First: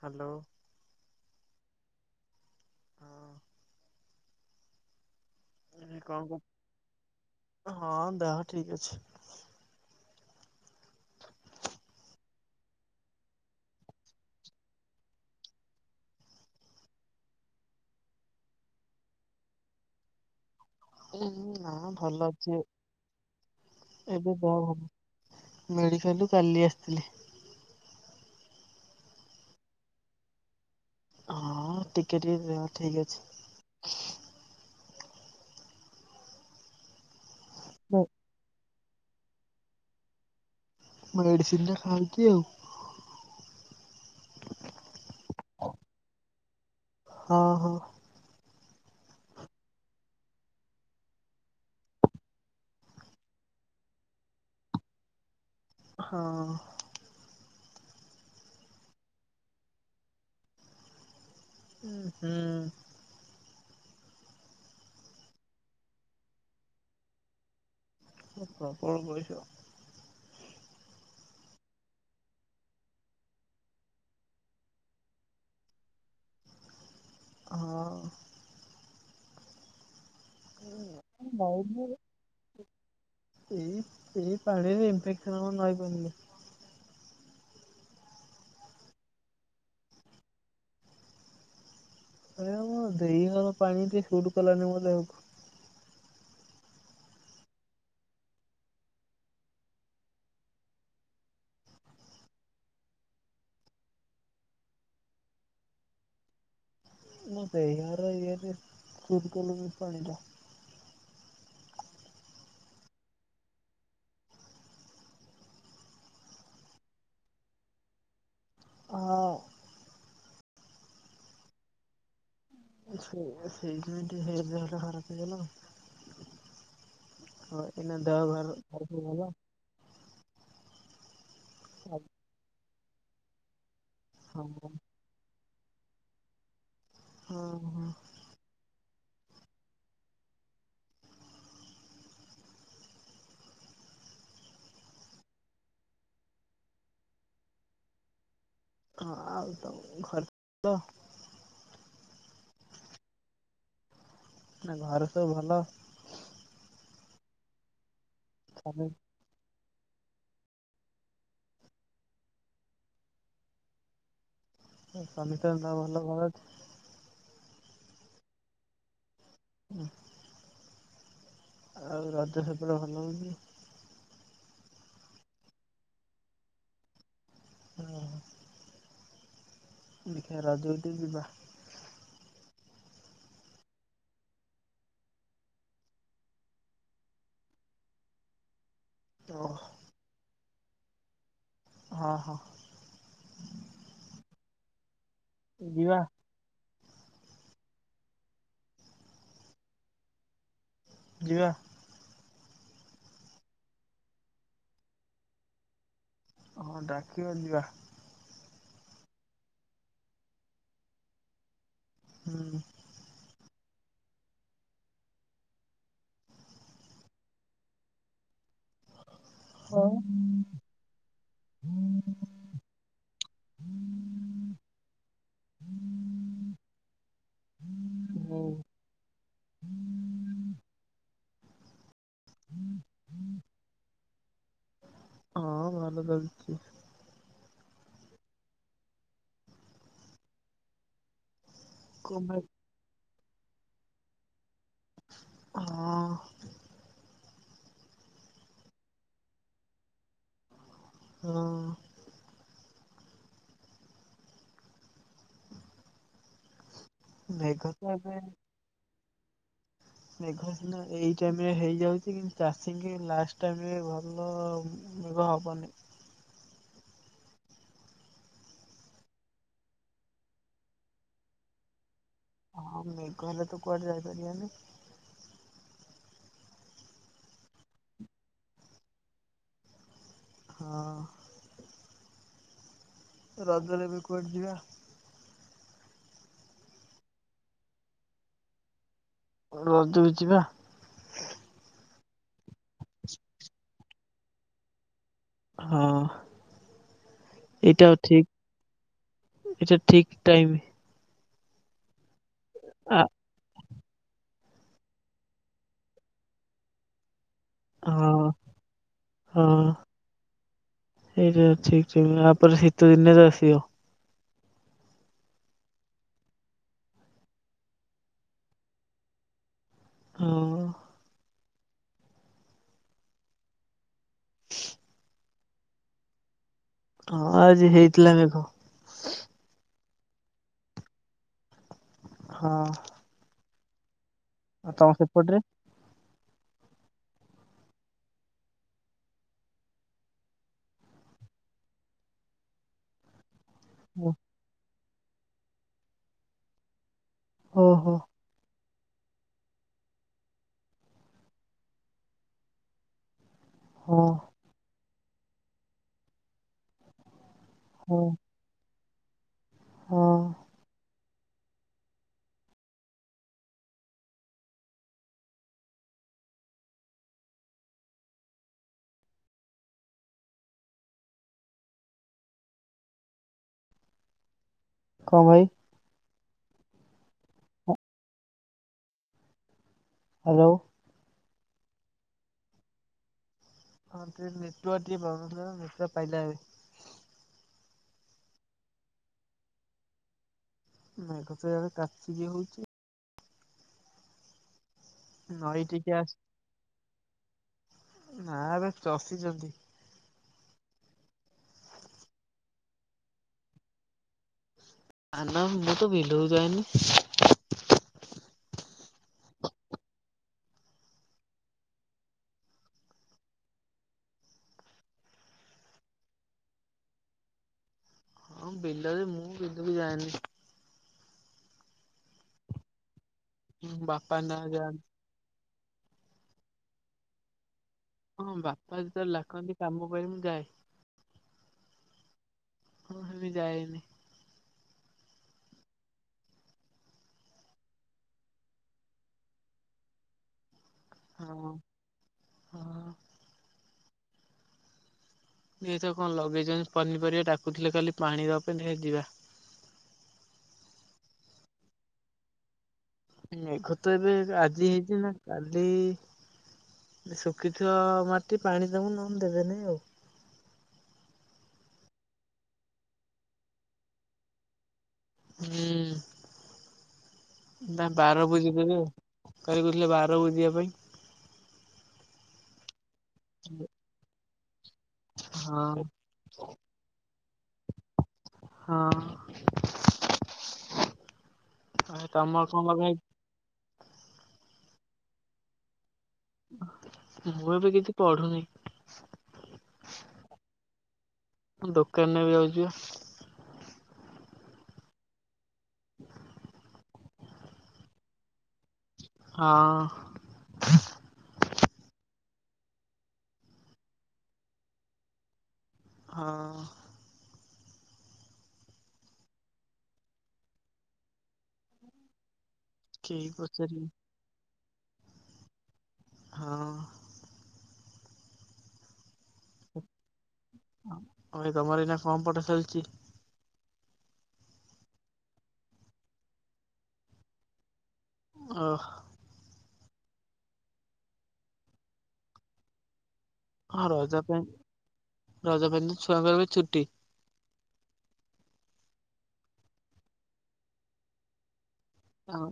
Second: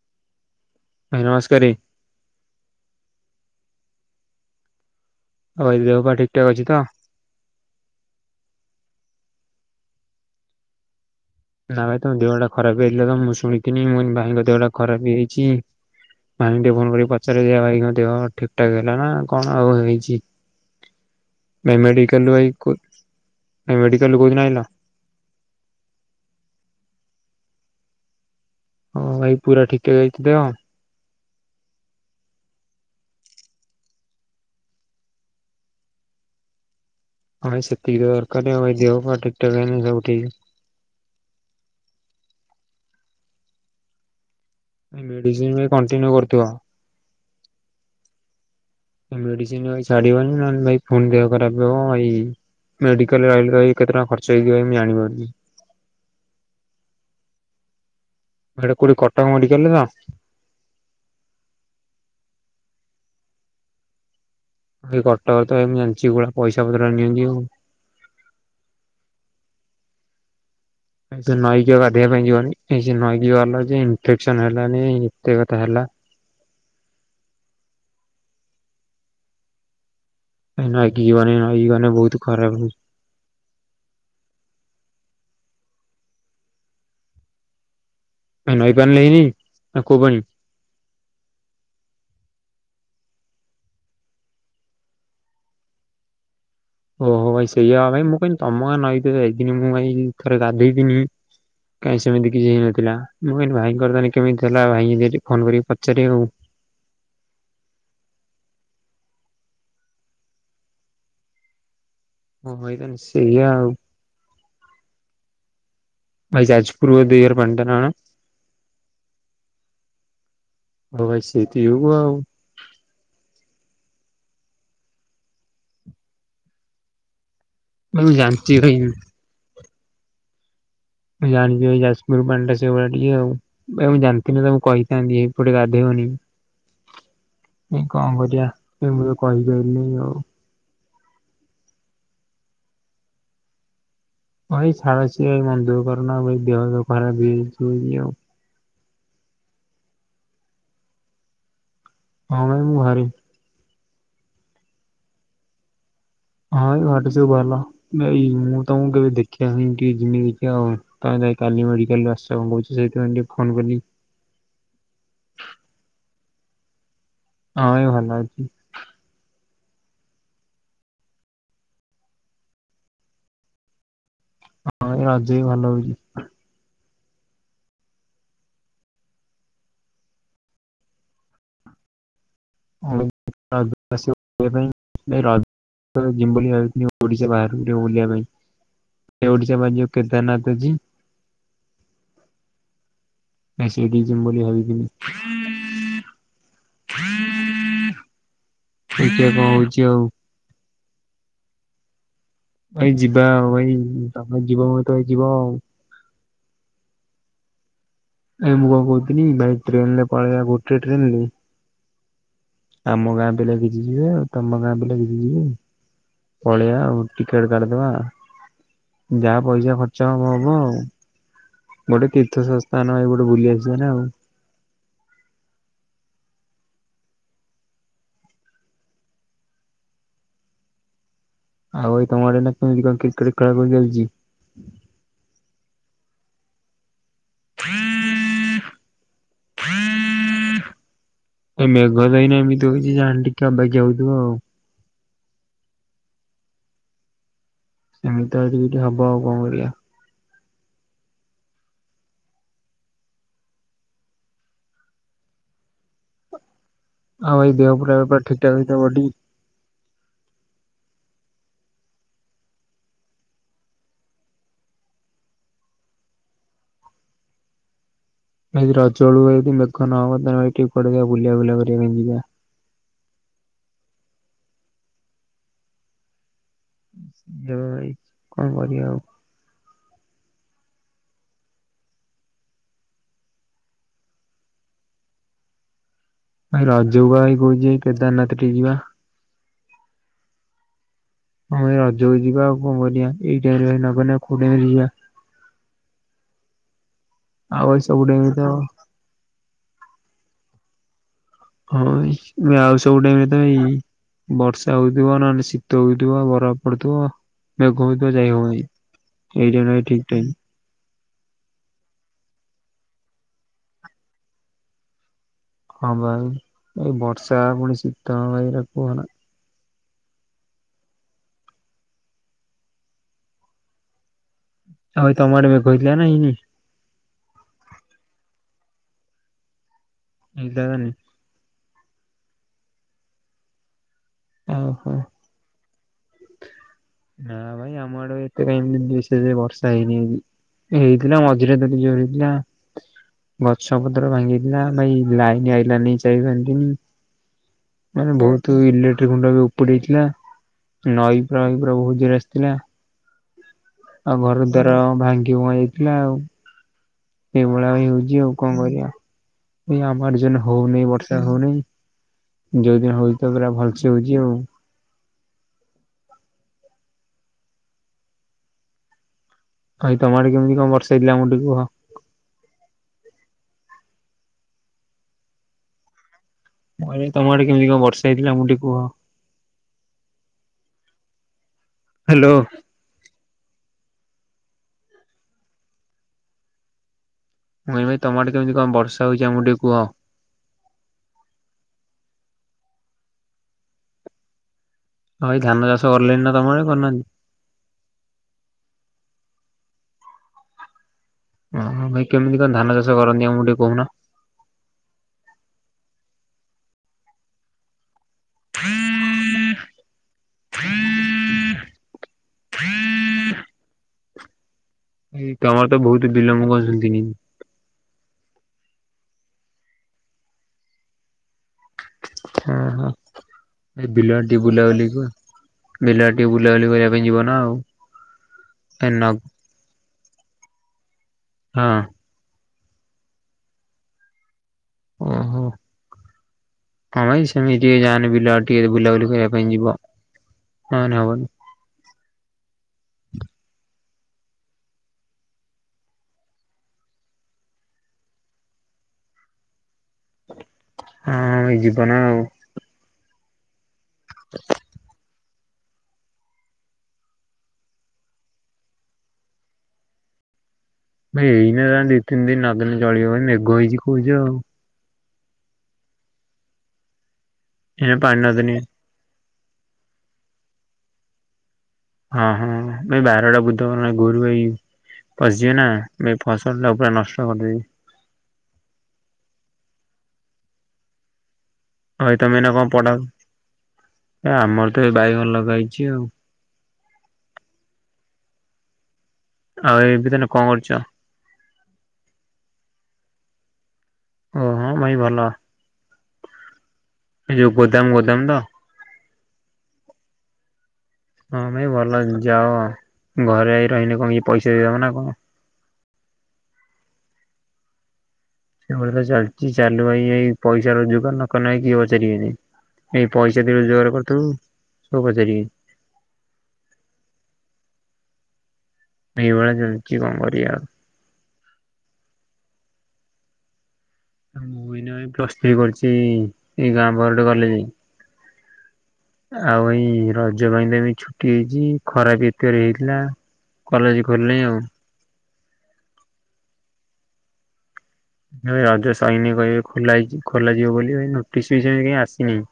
Hello. ନମସ୍କାରରେ। ହଁ। ହଉ ଏ ଦେହ ପା କଣ ଠିକ୍ ଠାକ୍ କରୁ ଅଛି ତ? ହଁ ଦେହ ଠିକ୍ ଅଛି। ନା ଭାଇ ତମ ଦେହଟା ଖରାପ ହେଇଥିଲା ତ ମୁଁ ଶୁଣିନି ମୁ ଭାଇଙ୍କ ଦେହଟା ଖରାପ ହେଇଛି। ଭାଇ ଟିକେ ଫୋନ କରିକି ପଚାର ଦିଆ ଭାଇ ଦେହ ଠିକଠାକ ହେଲା ନା କଣ ଆଉ ହେଇଛି। ଉଁ ନା ଭାଇ ଭଲ ମେଡିକାଲରୁ ଭାଇ ଅଛି କୋ ଭାଇ ମେଡିକାଲରୁ [unintelligible] ଏବେ କୋଉଦିନ ଆଇଲ? ଭଲ। ମେଡ଼ିକାଲରୁ କାଲି ଆସିଥିଲି। ହଁ ଭାଇ ପୁରା ଠିକ ଠାକ୍ ହେଇଛି ଦେହ। ହଁ ଟିକେ ଟିକେ ଦେହ ଠିକ୍ ଅଛି। ହ ସେତିକି ଦରକାରାଇ ଦେହ ପା ଠିକଠାକ ହେଲାଣି ଦେହ ଉଠେଇକି। ମେଡିସିନ ଟା ଖାଉଛି ଆଉ। ମେଡିସିନ ବି କଣ୍ଟିନ୍ୟୁ କରୁଥିବ। ହଁ ହଁ। ମେଡିସିନ ଛାଡିବନି ନହେଲେ ଭାଇ ପୁଣିଦେହ ଖରାପ ହେବ ଭାଇ। ମେଡାଲରେ ରହିଲେ କେତେ ଟଙ୍କା ଖର୍ଚ୍ଚ ହେଇଯିବ ଏମ ଜାଣିପାରୁନି। ହଁ। ଏଟା କଉଠି କଟକ ମେଡିକାଲରେ ତ। ହଁ ହୁଁ। ଏଇ କଟକରେ ତ ଏମ ଜାଣିଛି ଏଗୁଡା ପଇସା ପତ୍ର ନିଅନ୍ତି ଆଉ। ଏ ପ୍ରବଳ କରିଛ। ସେ ନଈକି ଆଉ ଗାଧିବା ପାଇଁ ଯିବନି ନଈକି ବା ଇନଫେକ୍ସନ ହେଲାନି ଏତେ କଥା ହେଲା। ହଁ। ନଇ କି ଯିବନି ନଇ କି ନାଇଁମ ଗଲେ ବହୁତ ଖରାପ ହଉଛି। ଏଇ ଏଇ ପାଣିରେ ଇନଫେକ୍ସନ କଣ ନଇ ପାଣିରେ। ନଈ ପାଣି ରେ ହେଇନି ଆ କୋଉ ପାଣି? ଆରେ ଆମ ଦେଇ ଘର ପାଣି ଟିକେ ସୁଟ୍ କଲାନି ମୋ ଦେହକୁ। ଓହୋ ଭାଇ ସେଇଆ ଭାଇ ମୁଁ କହିଲି ତମ ଗାଁ ନଇ କି ମୁଁ ଭାଇ ଥରେ ଗାଧୋଇକିନି କାଇଁ ସେମିତି କିଛି ହେଇନଥିଲା ମୁଁ କହିଲି ଭାଇ କରିଦେଲେ କେମିତି ଥିଲା ଭାଇ ଫୋନ କରିକି ପଚାରିବି ଆଉ। ନା ସେୟାହାର ଇ ସୁୁଟ କଲା ବି ପାଣିିଟା। ହଁ ଭାଇ ତାହେଲେ ସେଇଆ ଆଉ। ଭାଇ ଯାଜପୁର ଦଇୟର [unintelligible] ହଁ। ହଉ ଭାଇ ସେଇତି କୁ ଆଉ। ସେ ସେଇ ଜ ହ ଜାର ଟା ଖରାପ ହେଇଗଲ ହଁ। ଏ ଭାଇ ମୁଁ ଦେହ ଜାଣିଛି ଭାଇ [unintelligible] ମୁଁ ଜାଣିଛି ଏଇ ଯାଜପୁର ପାଣିଟା ସେଭଳିଆ ଟିକେ ଆଉ ଏ ମୁଁ ଜାଣିଥିଲି ତମୁକୁ ଆଉ କହିି ଏଇପଟେ ଗାଧେଇବନି ଏ ହଁ କଣ କରିବା। ଏ ମୁଁ ତ କହିପାରିଲିନି ଆଉ। ହଁ ଏଇ ଛାଡ ଏଇ ମନ ଦୁଃଖ କର ନା ଏ ଦେହ ଖରାପ ହେଇଯାଇଛି ଆଉ। ହଁ ଆଉ ତ ଘର ହଁ ଭାଇ ମୁଁ ଘରେ। ନା ଘରେ ସବୁ ଭଲ? ହଁ ଏଇ ଘରେ ସବୁ ଭଲ ନାଇ ମୁଁ ସ୍ୱାମୀ ତମକୁ କେବେ ଦେଖି [unintelligible] କାଲି ମେଡିକାଲ ର ଆସିବା କଛି ସେଥିପାଇଁ ଟିକେ ଫୋନ କଲି। ସମୀତଙ୍କ ଦେହ ଭଲ ଭଲ ଅଛି? ହଁ ଏଇ ଭଲ ଅଛି। ହୁଁ। ଆଉ ରଜ ସେପଡେ ଭଲ ହଉନି? ହଁ ଏଇ ରଜ ବି ଭଲ ହଉଛି। ହଁ ଦେଖିବା ରଜ କୁ ଟିକେ ଯିବା। [unintelligible] ୁ [unintelligible] ଓଡିଶା ବାହାରକୁ ବୁଲିବା ପାଇଁ ଓ ଓଡିଶା ବା ଯଉ କେଦାରନାଥଛି ହଁ ହଁ। ହଁ ସେଠିକି ଯିବୁ ବୋଲି ଭାବି ଥିଲୁ। ଯିବା। [unintelligible] କଣ ହଉଛି ଆଉ। ଯିବା। ଭାଇ ଯିବା ଆଉ ଭାଇ ତମେ ଯିବ ମ ତ ଭାଇ ଯିବ ଆଉ। ହଁ ଡାକିବ ଯିବା। ଏ ମୁଁ କଣ କହୁଥିଲି ଭାଇ ଟ୍ରେନ ରେ ପଳେଇବା ଗୋଟେ ଟ୍ରେନରେ ହୁଁ। ଆମ ଗାଁ ପିଲା କିଛି ଯିବେ ଆଉ ତମ ଗାଁ ପିଲା କିଛି ଯିବେ ପଳେଇଆ ଆ ଟିକେଟ କରିଦବା। ଯାହା ପଇସା ଖର୍ଚ୍ଚ ହବ ଆଉ ଗୋଟେ ତୀର୍ଥ ତା ନ ଭାଇ ଗୋଟେ ବୁଲି ଆସିବା ନା ଆଉ। ହଉ। ଆଉ ଭାଇ ତମ ଆଡେ କେମତି କଣ କ୍ରିକେଟ ଖେଳ ଚାଲିଛି? ହଁ ଭଲ [unintelligible] ହ ହ ଏ ମେଘ କଣ ଦଇନା ପାଇଁ ଏମିତି ହଉଛି ଜାଣେ ଟିକେ ଅବାକିଆ ଯାଉଥିବ ଆଉ। ହଁ। ଏମିତି ତ ଆଉ ଟିକ ହବ ଆଉ କଣ କରିବା। ହଁ। ଆଉ ଏଇ ମେଘ ଦେହ ତ ପୁରା ଏବେ ଠିକଠାକ [unintelligible] ମେଘ ସିନା ଏଇ ଟାଇମ ରେ ହେଇଯାଉଛି କିନ୍ତୁ ଚାଷୀଙ୍କ ଲାଷ୍ଟ ଟାଇମ ରେ ଭଲ [unintelligible] ଏଦି ରଜଳୁଆ ଯଦି ମେଘ ନ ହବ ତାହେଲ [unintelligible] ବୁଲା ବୁଲା କରିବା ପାଇଁ ଯିବା ହଁ ମେଘ ହେଲେ ତ କୁଆଡେ ଯାଇପାରିବାନି। ଭାଇ କଣ କରିବା ଆଉ? ହଁ। ରଜରେ ବି କୁଆଡେ଼ ଯିବା? ଭାଇ ରଜକୁ ଭାଇ କହୁଛି କେଦାରନାଥ ଟିକେ ଯିବା। ରଜକୁ ଯିବା? ହମ ଏଇ ରଜକୁ ଯିବା ଆଉ କଣ କରିବା ଏଇ ଟାଇମ ରେ ନଗଲେ ଆଉ କୋଉ ଟାଇମ ରେ ଯିବା ହଁ ଆଉ ଭାଇ ଏଇଟା ସବୁ ଠିକ। ଟାଇମରେ ତ ଏଇଟା ଠିକ ଟାଇମ। ହଁ ଆଉ ସବୁ ଆ ଟାଇମ ଇ ବର୍ଷା ହଉଥିବ ନହେଲେ ଶୀତ ହଉଥିବ ବରଫ ପଡୁଥିବ। ତ ହଁ ଯାଇ ହଉ ଭାଇଁ ଏଇଟା ହଁ ନ ଠିକ ଟାଇମ। ଏଇଟା ଠିକ ଠିକ ଇଆ ପରେ ଶୀତ ଦିନ ଆସିବ। ହଁ ଭାଇ ଏଇ ବର୍ଷା ପୁଣି ଶୀତ ଭାଇରା କୁହନା। ହଁ। ଆଉ ଭାଇ ତମ ଆଡ଼େ ମେଘ ହେଇଥିଲା ନା ହେଇନି? ହଁ ଆଜି ହେଇଥିଲା ମେଘ। [unintelligible] ହଁ। ଆଉ ତମ ଓହୋ। ସେପଟ ରେ? ନାଁ ଭାଇ ଆମ ଆଡ଼େ ଏତେ କାଇଁ ବର୍ଷା ହେଇନି ଆଜି। ହେଇଥିଲା ମଝିରେ ଦେଲି ଜୋର ହେଇଥିଲା। ଗଛ ପତ୍ର ଭାଙ୍ଗିଥିଲା ଭାଇ ଲାଇନ ଆଇଲାନି ଯାଇତି। ଓହୋ ମାନେ ବହୁତ ଇଲେକ୍ଟିକ ଗୁଣ୍ଡ ବି ଉପୁଡେଇଥିଲା ନଈ ପୁରା ବହୁ ଜୋରେ ଆସିଥିଲା। ହଁ ଆଉ ଘର ଦ୍ଵାର ଭାଙ୍ଗି ଭୁଆ ଯାଇଥିଲା ଆଉ। ଏଇଭଳିଆ ବି ହଁ ହଉଛି ଆଉ କଣ କରିବା ଏ ହଁ ଆମର ଯେନ ହଉନି ବର୍ଷା ହଉନାହିଁ ଯୋଉଦିନ ହଉଛି ତ ପୁରା ଭଲସେ ହଉଛି ଆଉ। ଭାଇ ତମ ଆଡ଼େ କେମିତି କଣ ବର୍ଷା ହେଇଥିଲା ଆମକୁ ଟିକେ କୁୁହ। କଣ ଭାଇ? ତମ ଆଡେ କେମିତି କଣ ବର୍ଷା ହେଇଥିଲା ଆମକୁ ଟିକେ କୁହ। ହ୍ୟାଲୋ। ହ୍ୟାଲୋ। ହଁ ଟିକେ ନେଟୱାର୍କ ପ୍ରବ୍ଲେମ ଥିଲାତ ନେଟୱାର୍କ ପାଇଲାଣି। ମୁଇଁ ଭାଇ ତମରେ ଆଡ଼େ କେମିତି କଣ ବର୍ଷ ହଉଛି ଆମକୁ ଟିକେ କୁହ। ମେଘ ତ ଇଆଡ଼େ କଚିକି ହଉଛି। ହ ଏଇ ନଈ ଧାନ ଚାଷ ଟିକେ ଆସ କରଲେଣି ନା ତମ ଆଡ଼େ କରିନାହାନ୍ତି। ନା ଏବେ ଚଷିଚନ୍ତି। ଓହ ଭାଇ କେମିତି କଣ ଧାନ ଚାଷ କରନ୍ତି ଆମକୁ ଟିକେ କହୁନ। ଧାନ ମୁଁ ତ ବିଲକୁ ଯାଏନି। ହଁ ତମର ତ ବହୁତ ବିଲ ମୁ କଣ ଶୁଣିଥୁଲି। ହଁ ବିଲରେ ମୁଁ ବିଲକୁ ଯାଏନି। ହଁ ହଁ ଏ ବାପା ବିଲ ଆଡେ ନା ଟିକ ଯାଆନ୍ତି। ବୁଲାବୁଲି କୁହ। ବିଲ ଆଡ଼େ ଟିକେ ବୁଲାବୁଲି କରିବା ପାଇଁ ଯିବ ନା ଆଉ। ହଁ ବାପା ଏ ନ ଯେତେବେଳେ ଡାକନ୍ତି କାମ ପାଇଁ ମୁ ଯାଏ। ହଁ। ହଁ ସେ ଯାଇନି [unintelligible] ଓ ହୋ। ହଁ ଏଇ ସେମିତି ଟିକେ ଜାନି ବିଲ ଆଡେ ଟିକେ ବୁଲା ବୁଲି କରିବା ପାଇଁ ଯିବ। ହବନି ହବନି। ହଁ ହଁ। ତ କଣ ଲଗେଇଚନ୍ତି ପନିପରିବା ଡ଼ାକୁ ଥିଲେ କାଲି ପାଣି ଦେବା ପାଇଁ ଧେ ଯିବା। ହଁ ଏଇ ଯିବ ନା ଆଉ। ମେଘତ ଏବେ ଆଜି ହେଇଛି ନା। କାଲି ଶୁଖିଥିବ ମାଟି ପାଣି ଦବୁ ନହଲେ ଦେବେନି ଆଉ। ଏଇନା ଦି ତିନି ଦିନ ନଦେନେ ଚଳିବ ମେଘ ହେଇଛି କହୁଛ ଆଉ। ହୁଁ ନାଁ ଏଇନା ପାଣି ବାର ନଦେଲେ ବୁଜିଦେବେ ଆଉ କକାବି କହୁଥିଲେ ବାର ବୁଜିବା ପାଇଁ। ହଁ ହଁ ନାଇଁ ବାରଟା ବୁଜିଦବ ନା ନାଇଁ ଗୋରୁ ଗାଈ। ପଶଯିବ ହଁ ନାଁ ଏ ଫସଲ ଟା ପୁରା ନଷ୍ଟ କରିଦେବି। ହଁ ଆଉ ଭାଇ ତମେ ଏଇନା ତମର କଣ ଲଗା ପଢା ହେଇଛି। ଏ ଆମର ତ ଏ ବାଇଗଣ ଲଗା ହେଇଛି ଆଉ। ମୁଁ ଏବେ କିଛି ପଢୁନେଇଁ। ଆଉ ଏମତି ତାହାଲେ କଣ କରୁଛ? ଦୋକାନ ଏବେ ଯାଉଛି ପା। ଓହୋ ଭାଇ ଭଲ। ଏଇ ଯୋଉ ଗୋଦାମ ଗୋଦାମ ତ। ହଁ। ହଁ ଭାଇ ଭଲ ଯାଅ ଘରେ ଆଇ ରହିଲି କଣ କି ପଇସା ଦେଇଦବ ନା କଣ। ହଁ। ସେଭଳି ତ ଚାଲିଛି ଚାଲୁ ଏଇ ପଇସା ରୋଜଗାର ନ ନହିଁ କିଏ ପଚାରିବେନି ଏ କେହି ପଇସା ଦେଇ ପଚାରିବେନି ରୋଜଗାର କରିଥିବୁ ସବୁ ପଚାରିବେ। ହଁ। ଏଇଭଳିଆ ଚାଲିଚି କଣ କରିବା ଆଉ। ଭାଇ ତମର ଏଇନା କଣ ପଢା ଚାଲିଛି। ମୁଁ ଏଇନା ଏଇ ପ୍ଲସ୍ ଥ୍ରୀ କରିଛି ଏଇ ଗାଁ ପାଖ ଗୋଟେ କଲେଜ ରେ। ଓ। ଆଉ ଏଇ ରଜ ପାଇଁ ନେମି ଛୁଟି ହେଇଛି ଖରାପ ଏତେରେ ହେଇଥିଲା ହଁ କଲେଜ ରଜା ଖୋଲିନି ପାଇଁ ଆଉ। ରଜ ପାଇଁ ତ ଛୁଆଙ୍କ ଏବେ ଛୁଟି। ଭାଇ ରଜ ସଇନେ କହିବେ ଖୋଲାହେଇଚି ଖୋଲାଯିବ ବୋଲି ନୋଟିସ୍ ବି ଆସ ହଁ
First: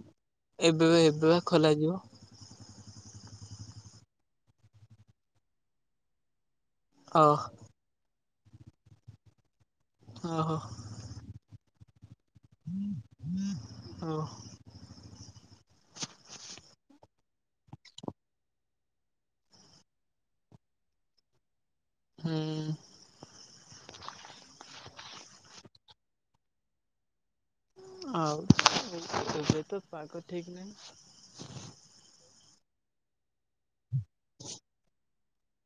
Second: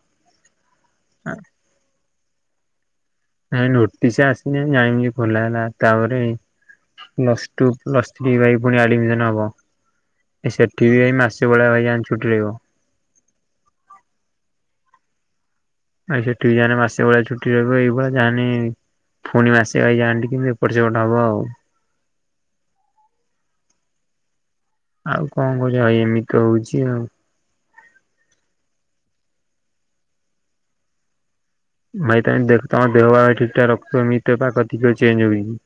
ଏବେ ବା ଏବେ ବା ଖୋଲ ଯିବ। ନାଇଁ ନୋଟିସ ଆସିଲେ ଜାଣିିବୁ ଯେ ଖୋଲାହେଲା ତାପରେ ଅ ପ୍ଲସ ଟୁ ପ୍ଲସ ଥ୍ରୀ ଭାଇ ପୁଣି ଆଡମିଶନ ହବ ଓହୋ ଏ ସେଠି ବି ଭାଇ ମାସେ ଭଳିଆ ଭାଇଜାନ ଛୁଟି ରହିବ। ଓ। ଭାଇ ସେଠି ବି ଯାହେନେ ମାସେ ଭଳିଆ ଛୁଟି ରହିବ ଏଇଭଳିଆ ଯାନି ପୁଣି ମାସେ ଭାଇ ଜାନଟିକେନେ ଏପଟ ସେପଟେ ହବ ଆଉ। ହୁଁ। ଆଉ କଣ କରିବା ଭାଇ ଏମିତି ହଉଛି ଆଉ। ଆଉ ଏବେ ଏବେତ ପାଗ ଠିକ ନାହିଁ। ଭାଇ ତମେ ଦେଖ ତମ ଦେହ ଭାବ ଠିକ ଠାକ ରଖୁଥିମ [unintelligible] ପାକ ଚେଞ୍ଜ ହୂଏକି।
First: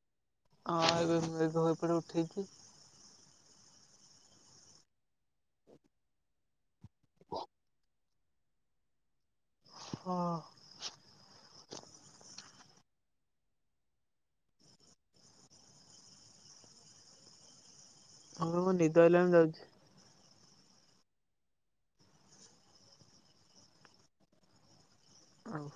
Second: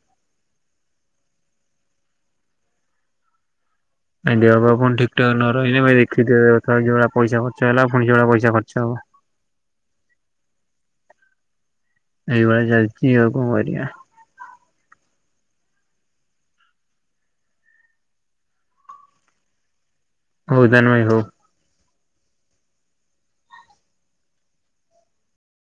ହଁ ଏବେ ମେଘ ବି ଏପଟେ ଉଠେଇକି ଭାଇ ଦେହ ପାହା ଠିକଠାକ ନ ରହିଲେ ଭାଇ ଦେଖିଥା ଯେଉଭଳି ପଇସା ଖର୍ଚ ହେଲା ପୁଣି ସେଇଭଳି ପଇସା ଖର୍ଚ୍ଚ ହବ। ହଁ। ଏଇଭଳି ଚାଲିଛି ଆଉ କଣ କରିିବା? ହଁ ମୋ ନିଦ ଆଇଲାଣି ମୁଁ ଯାଉଛି। ହଉ ତାହେଲେ ଭାଇ ହୋଉ। ଆଉ।